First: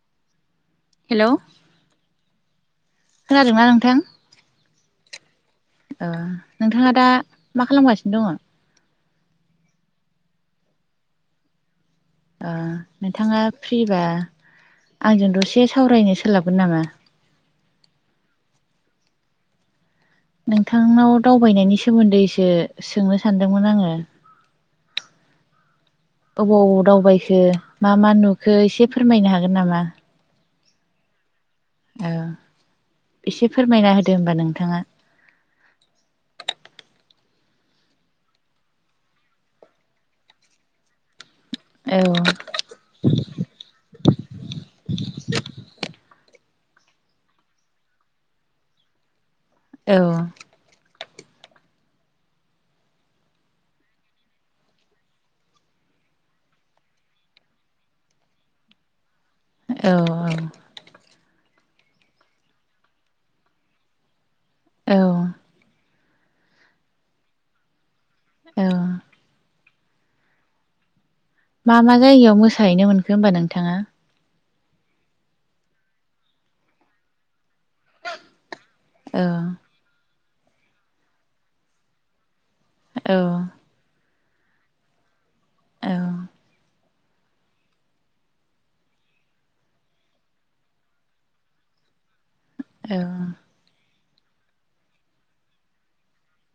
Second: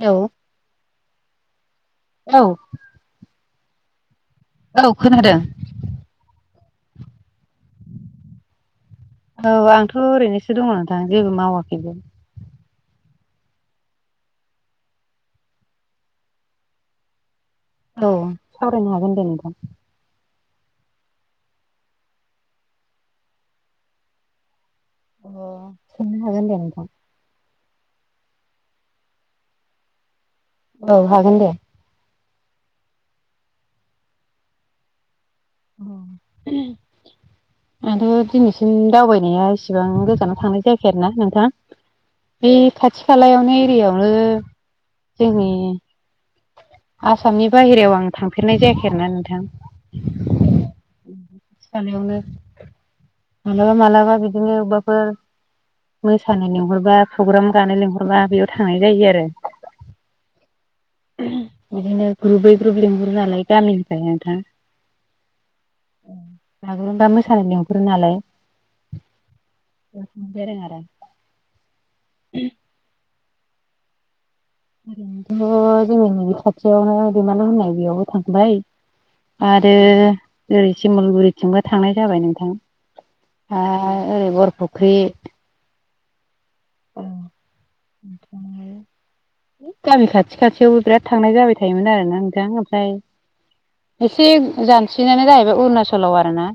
हेल' hello खोनादोंना नोंथां? औ खोनादों। ओ नोंथाङा दा मा खालामगासिनो दङ? औ आंथ' ओरैनोसो दङ नोंथां जेबो मावाखै। नोंथाङा फ्रिबा आंजों दसे सावरायनो सोलाबगोन नामा? औ सावरायनो हागोन दे नोंथां। नोंथांनाव दावबायनायनि सोमोन्दैसो सोंनो सानदोंमोन आङो। अ ओबाव बबाव दावबायखो मा मा नुखो एसे फोरमायनो हागोन नामा? औ हागोन दे। औ एसे फोरमायना होदो होनबा नोंथाङा। [inaudible] आंथ' दिनैसिम दावबायनाया इसिबां गोजानाव थांनाय जायाखै आरो ना नोंथां। औ बे खाथि खालायावनो एरियायावनो जोंनि आसामनि बाहेरायाव आं थांफेरनाय जायाखै आरोना नोंथां। औ थानायावनो मालाबा मालाबा बिदिनो अबाफोर मोसानो लिंहरबा प्रग्राम गानो लिंहरबा बेयाव थांनाय जायो आरो। औ औ बिदिनो ग्रुबै ग्रुुब लिंहरो नालाय गामिनिफ्राय नोंथां। औ बागुरुमबा मोसानो लेंहरो नालाय। औ गोरों आरो। मा मा जायगायाव मोसाहैनो मोनखो होमबा नोंथाङा? अ जोङो नैबे खाथि दैमालु होननाय बेयावबो थांबाय औ आरो ओरै सिमलगुरिथिंबो थांनाय जाबाय नोंथां। औ आरो ओरै बर'फुख्रि औ औ है गामि खाथि खाथियावबो बिराद थांनाय जाबाय थायोमोन आरोना नोंथां ओमफ्राय औ एसे जानसिनानो जाहैबाय अरुणाचलाव आरो ना।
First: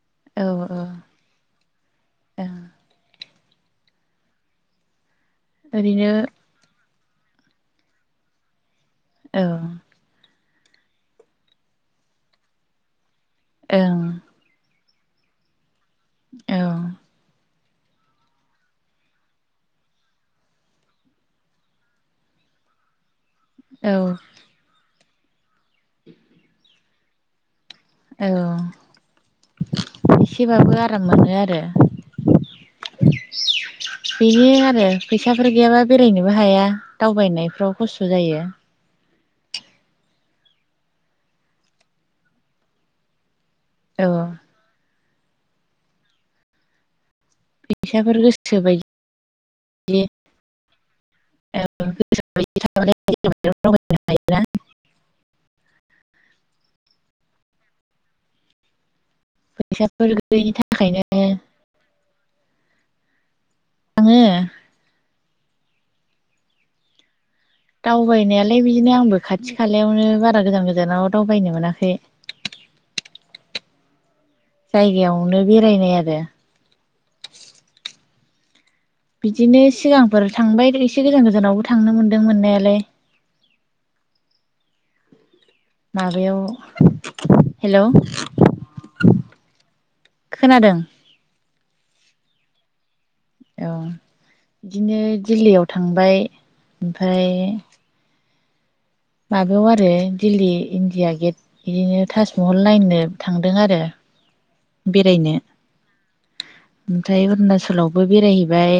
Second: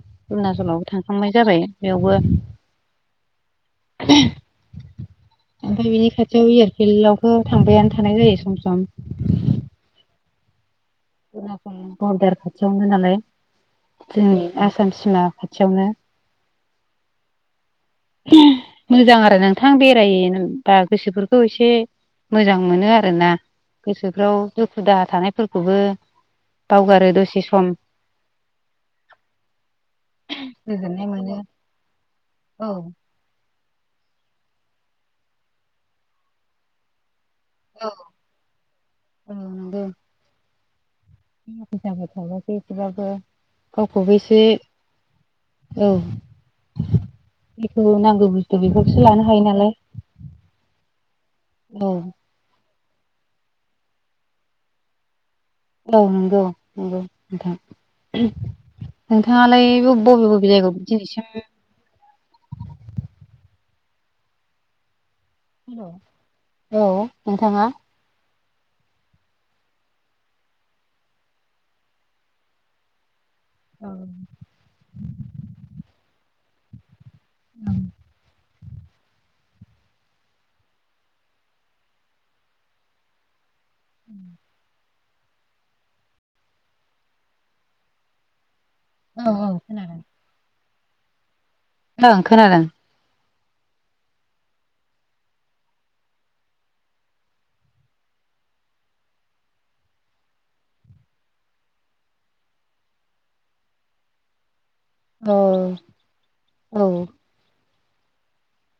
औ अरुणाचलावबो ओं थांखांनाय जाबाय बेयावबो ओमफ्राय बिनि ओरैनो खाथियाव एयारफिल्ड आवबो थांबायानो थानाय जायो सम सम औ अरुनाचल बरदार खाथियावनो नालाय ओं जोंनि आसाम सिमा खाथियावनो औ मोजां आरो नोंथां बेरायबा गोसोफोरखौ एसे मोजां मोनो आरो ना औ गोसोफ्राव दुखु दाहा थानायफोरखौबो बावगारो दसे सम औ एसेबाबो आराम मोनो आरो औ बेनो आरो फैसाफोर गैयाबा बेरायनोबो हाया दावबायनायफ्राव खस्थ जायो औ नंगौ [unintelligible] एसेबाबो औ गावखौबो एसे औ जेखौ फैसाफोर नांगौ गोसो बुस्थु बायदि बेफोरखौसो लानो हायो नालाय औ [unintelligible] औ नंगौ नंगौ नोंथां नोंथाङालाय ओब फैसाफोर बबे बबे गैयिनि जायगायाव थाखायनो दिनैसिम आङो औ नोंथाङा दावबायनायालाय बिदिनो आंबो खाथि खालायावनो बारा गोजान गोजानाव दावबायनो मोनाखै औ जायगायावनो बेरायनाय आरो ओं बिदिनो सिगांफोर थांबाय एसे गोजान गोजानावबो थांनो मोनदों मोननायालाय [unintelligible] माबायाव हेलौ औ औ खोनादों खोनादों ओं खोनादों औ बिदिनो दिल्लीयाव थांबाय ओमफ्राय माबायाव आरो दिल्ली इन्डिया गेट बिदिनो ताजमहल नायनो थांदों आरो बेरायनो औ औ ओमफ्राय अरुणचलाव बो बेरायहैबाय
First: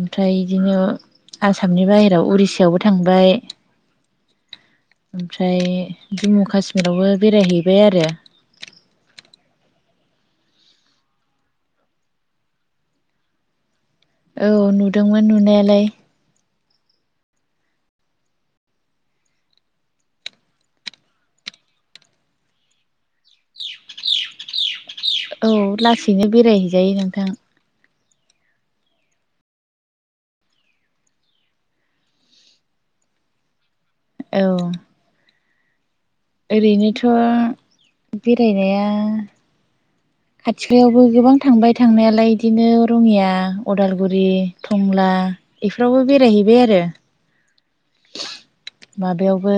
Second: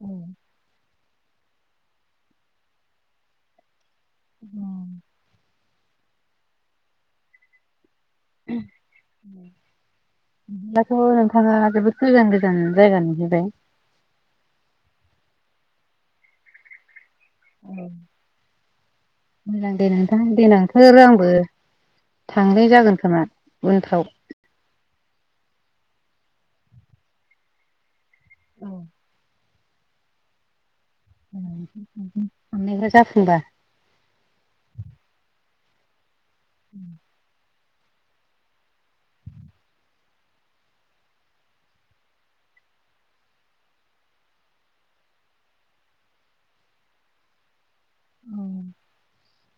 औ बिदिनो आसामनि बाहेरायाव उरिषायावबो थांबाय [unintelligible] ओमफ्राय जम्मु काास्मिरावबो बेरायहैबाय आरो [unintelligible] बिदिब्लाथ नोंथाङा जोबोद गोजान गोजान जायगा नुहैबाय औ नुदोंमोन नुनायालाय [unintelligible] मोजां दे नोंथां देनांफोर आंबो थांनाय जागोन खोमा उनफ्राव औ लासैनो बेरायहैजायो नोंथां औ साननायफ्रा जाफुंबा औ ओरैनोथ बेरायनाया खाथिखालायावबो गोबां थांबाय थांनायालाय इदिनो रङिया उदालगुरि टंला एफोरावबो बेरायहैबाय आरो। औ। माबायावबो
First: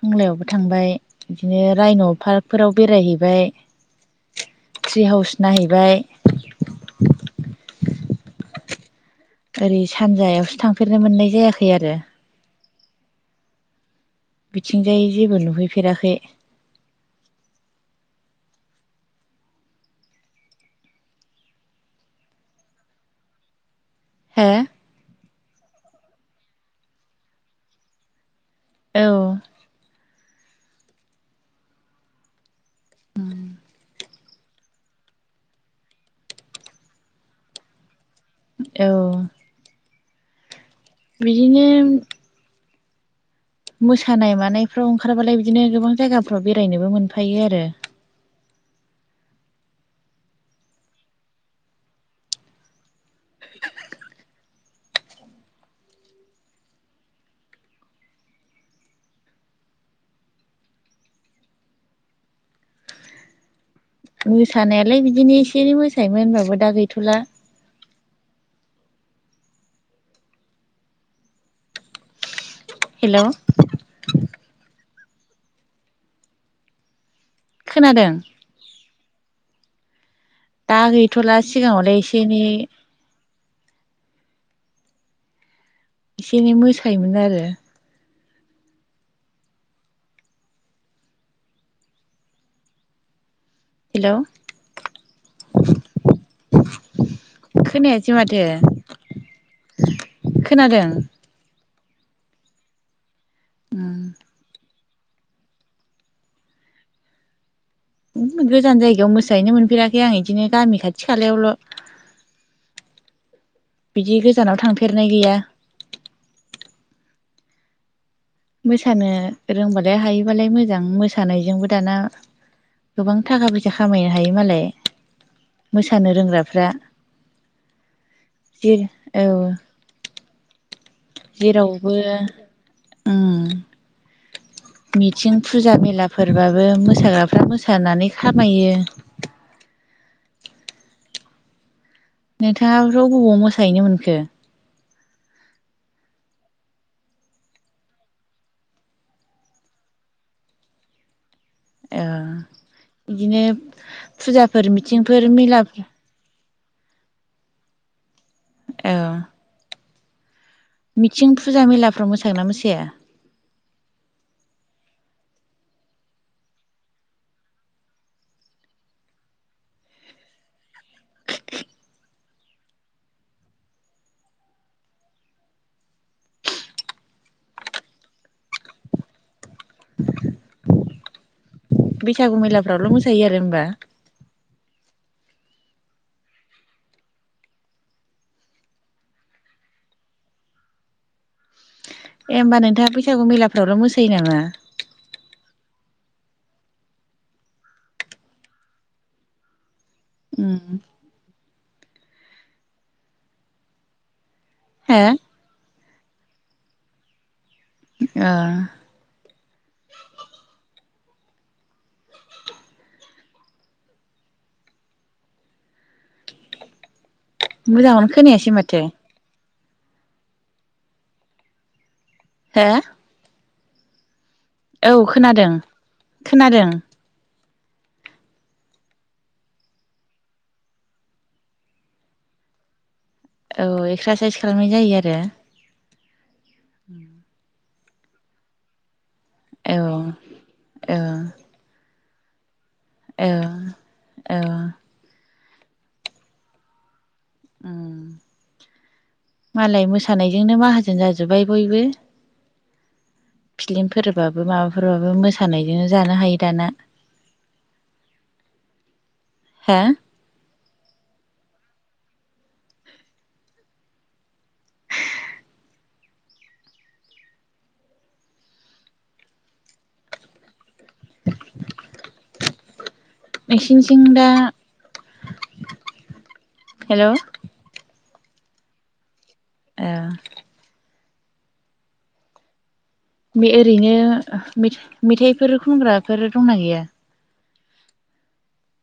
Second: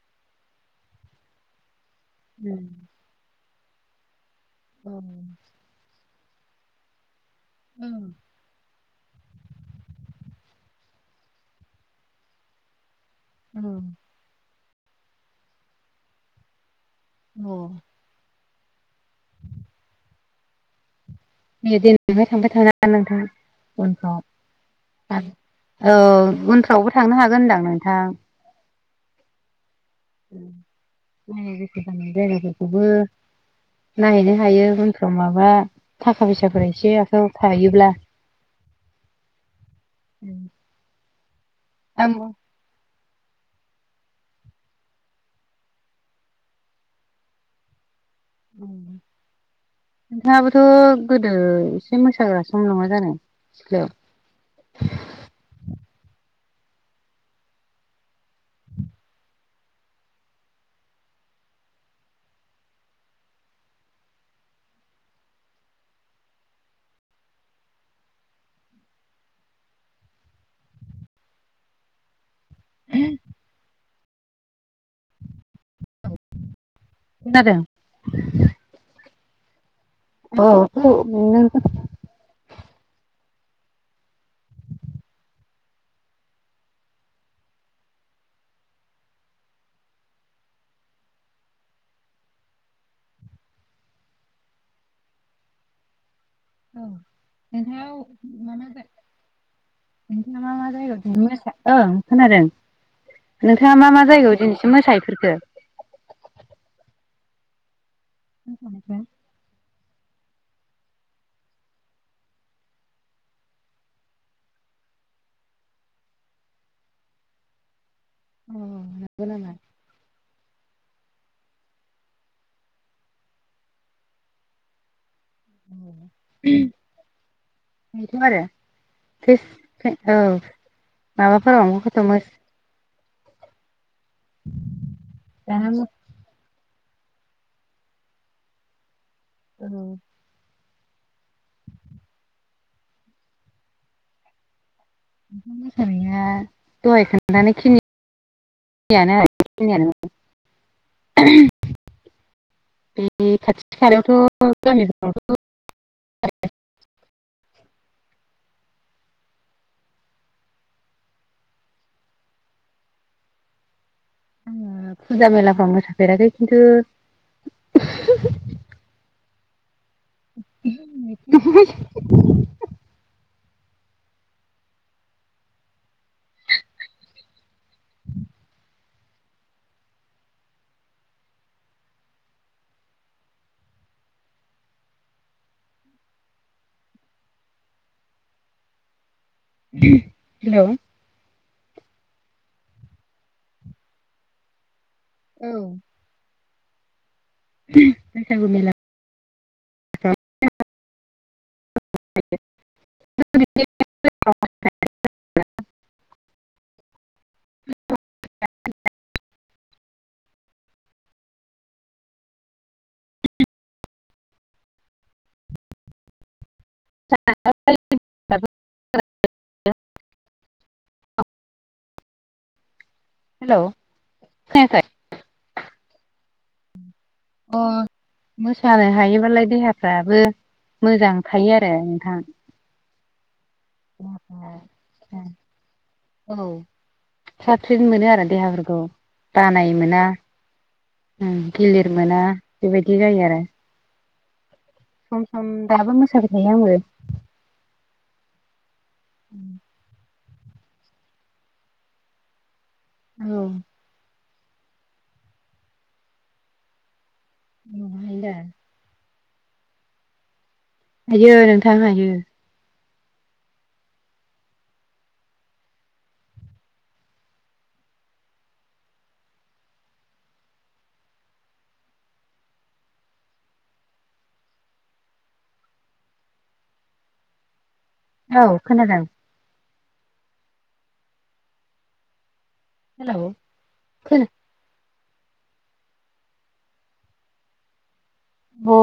टंलायावबो थांबाय बिदिनो रायन' पार्कफोराव बेरायहैबाय ट्रि हाउस नायहैबाय। उम। ओरै सानजायावसो थांफेरनो मोननाय जायाखै आरो। उम। बिथिंजाय जेबो नुहैफेराखै। अ। दे देनांहाय थांबाय थाना नोंथां उनफ्राव। हो औ उनफ्रावबो थांनो हागोन होनदां नोंथां। औ। [unintelligible] जायगाफोरखौबो नायहैनो हायो उन फ्राव माबा थाखा फैसाफोरा एसे आखायाव थायोब्ला। औ। उम। बिदिनो [unintelligible] मोसानाय मानायफ्राव ओंखारबालाय बिदिनो गोबां जायगाफ्राव बेरायनोबो मोनफायो आरो। उम। नोंथाङाबोथ' गोदो एसे मोसाग्रासोमोन नङा जानो सिख्लायाव? [unintelligible] मोसानायालाय बिदिनो एसे एनै मोसायोमोन होनबाबो दा गैथ'ला। हेलौ खोनादों? औ दा गैथ'ला सिगाङावलाय एसे एनै एसे एनै मोसायोमोन आरो। हेलौ औ नोंथाव खोनायासै माथो मा मा जा नोंथा मा खोनादों जायगायाव दनि मोसा? ओं खोनादों। नोंथाङा मा मा उम जायगायाव दिनैसिम मोसाहैफेरखो? उम गोजान जायगायाव मोसाहैनो मोनफेराखै आं इदिनो गामि खाथि खालायावल'। बिदि गोजानाव थांफेरनाय गैया। मोसानो नंगौ नामा रोंबालाय हायोबालाय मोजां मोसानायजोंबो दाना गोबां थाखा फैसा खामायनो हायो मालाय मोसानो रोंग्राफ्रा। दिर औ। टि औ माबाफोरावनोबा खथ' मो ओम। मिथिं, दाना फुजा मेलाफोरबाबो मोसाग्राफ्रा मोसानानै खामायो। औ। नोंथाङाबोथ' हबाव मोसाहैनो मोनखो? उम मोसानाया दहाय खोन्थानाय खिनि [unintelligible] ओ बे बिदिनो खाथि खालायावथ' फुजाफोर गामिफोरावथ' [unintelligible] औ। मिथिं फुजा मेलाफ्राव मोसागोन ना मोसाया? आङो फुजा मेलाफ्राव आं मोसाफेराखै खिन्थु [unintelligible] [unintelligible] बैसागु मैलाफ्रावल' मोसायो आरो होमबा? हेलौ ए होनबा नोंथाङा बैसागु मेलाफ्रावल' मोसायो नामा? औ बैसागु मेला। उम [unintelligible] हो ओ [unintelligible] मोजांखौनो खोनायासै माथो। हो हेलौ खोनायाखै? औ खोनादों खोनादों। अ मोसानो हायोबालाय देहाफ्राबो मोजां थायो आरो नोंथां। औ एक्सारसाइस खालामनाय जायो आरो। औ फ्राथ फ्रिथ मोनो आरो देहाफोरखौ। बानाय मोना औ गिलिर मोना बेबायदि जायो। आरो औ औ सम सम दाबो मोसाबाय थायो आंबो। [unintelligible] मालाय मोसानायजोंनो माहाजोन जाजोब्बाय बयबो। औ फ्लिमफोरबाबो माबाफोरबाबो मोसानायजों जानो हायो दाना। [unintelligible] हो हायो नोंथां हायो। नोंसिनिथिं दा हेलौ। औ खोनादों। ओ हेलौ बे खोना ओरैनो मेथाइफोर खनग्राफोर दंना गैया? अ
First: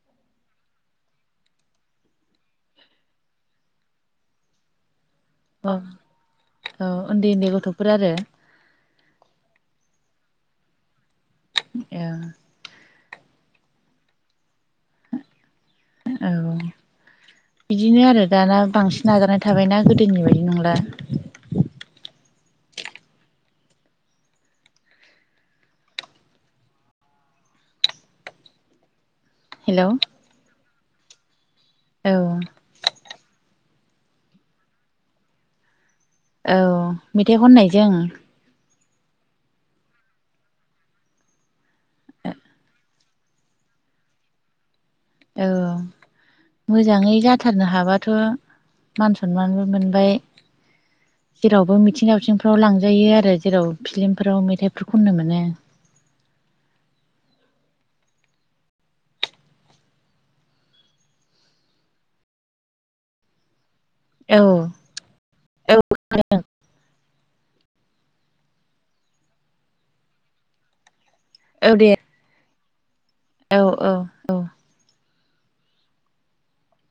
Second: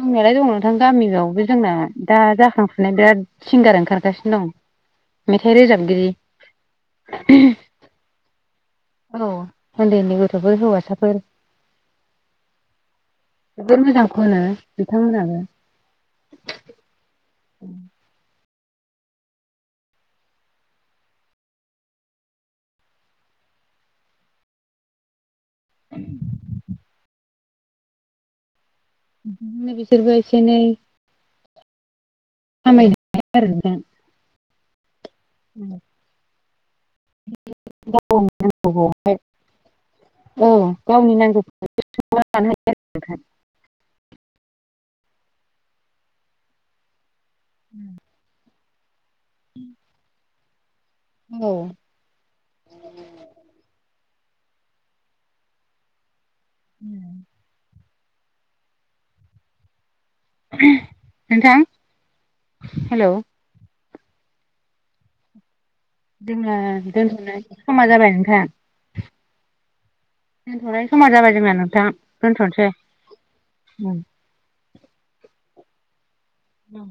जंनायालाय दङ नोंथां गामियावबो जोंना दा जाखांफुनाय बिराद सिंगार ओंखारगासिनो दं। मेथाइ औ रोजाबगिरि। औ उन्दै उन्दै गथ'फोर आरो औ उन्दै उन्दै गथ'फोर हौवासाफोर। ए जोबोर मोजां खनो बिथांमोनहाबो। औ बिदिनो आरो दाना बांसिन नाजानाय थाबायना गोदोनि बायदि नंला। उम बिदिनो हेल' औ बिसोरबो एसे एनै औ खामायनो हाबाय आरो नोंथां। उम औ मेथाइ खननायजों? गावनि औ गावनि नांगौथिखौ सुफुंना लानो हायो। औ मोजाङै जाथारनो हाबाथ'। मान सनमानबो मोनबाय हायो औ जेरावबो मिथिं-दावथिं फ्राव लांजायो आरो जेराव फिलिमफोराव मेथाइफोर खननो मोनो। उम नोंथां हेलौ औ औ जोंना दोनथ'नाय समा जाबाय नोंथां। दोनथ'नायनि समा जाबाय जोंना औ नोंथां दे दोनथ'नोसै। औ औ औ औ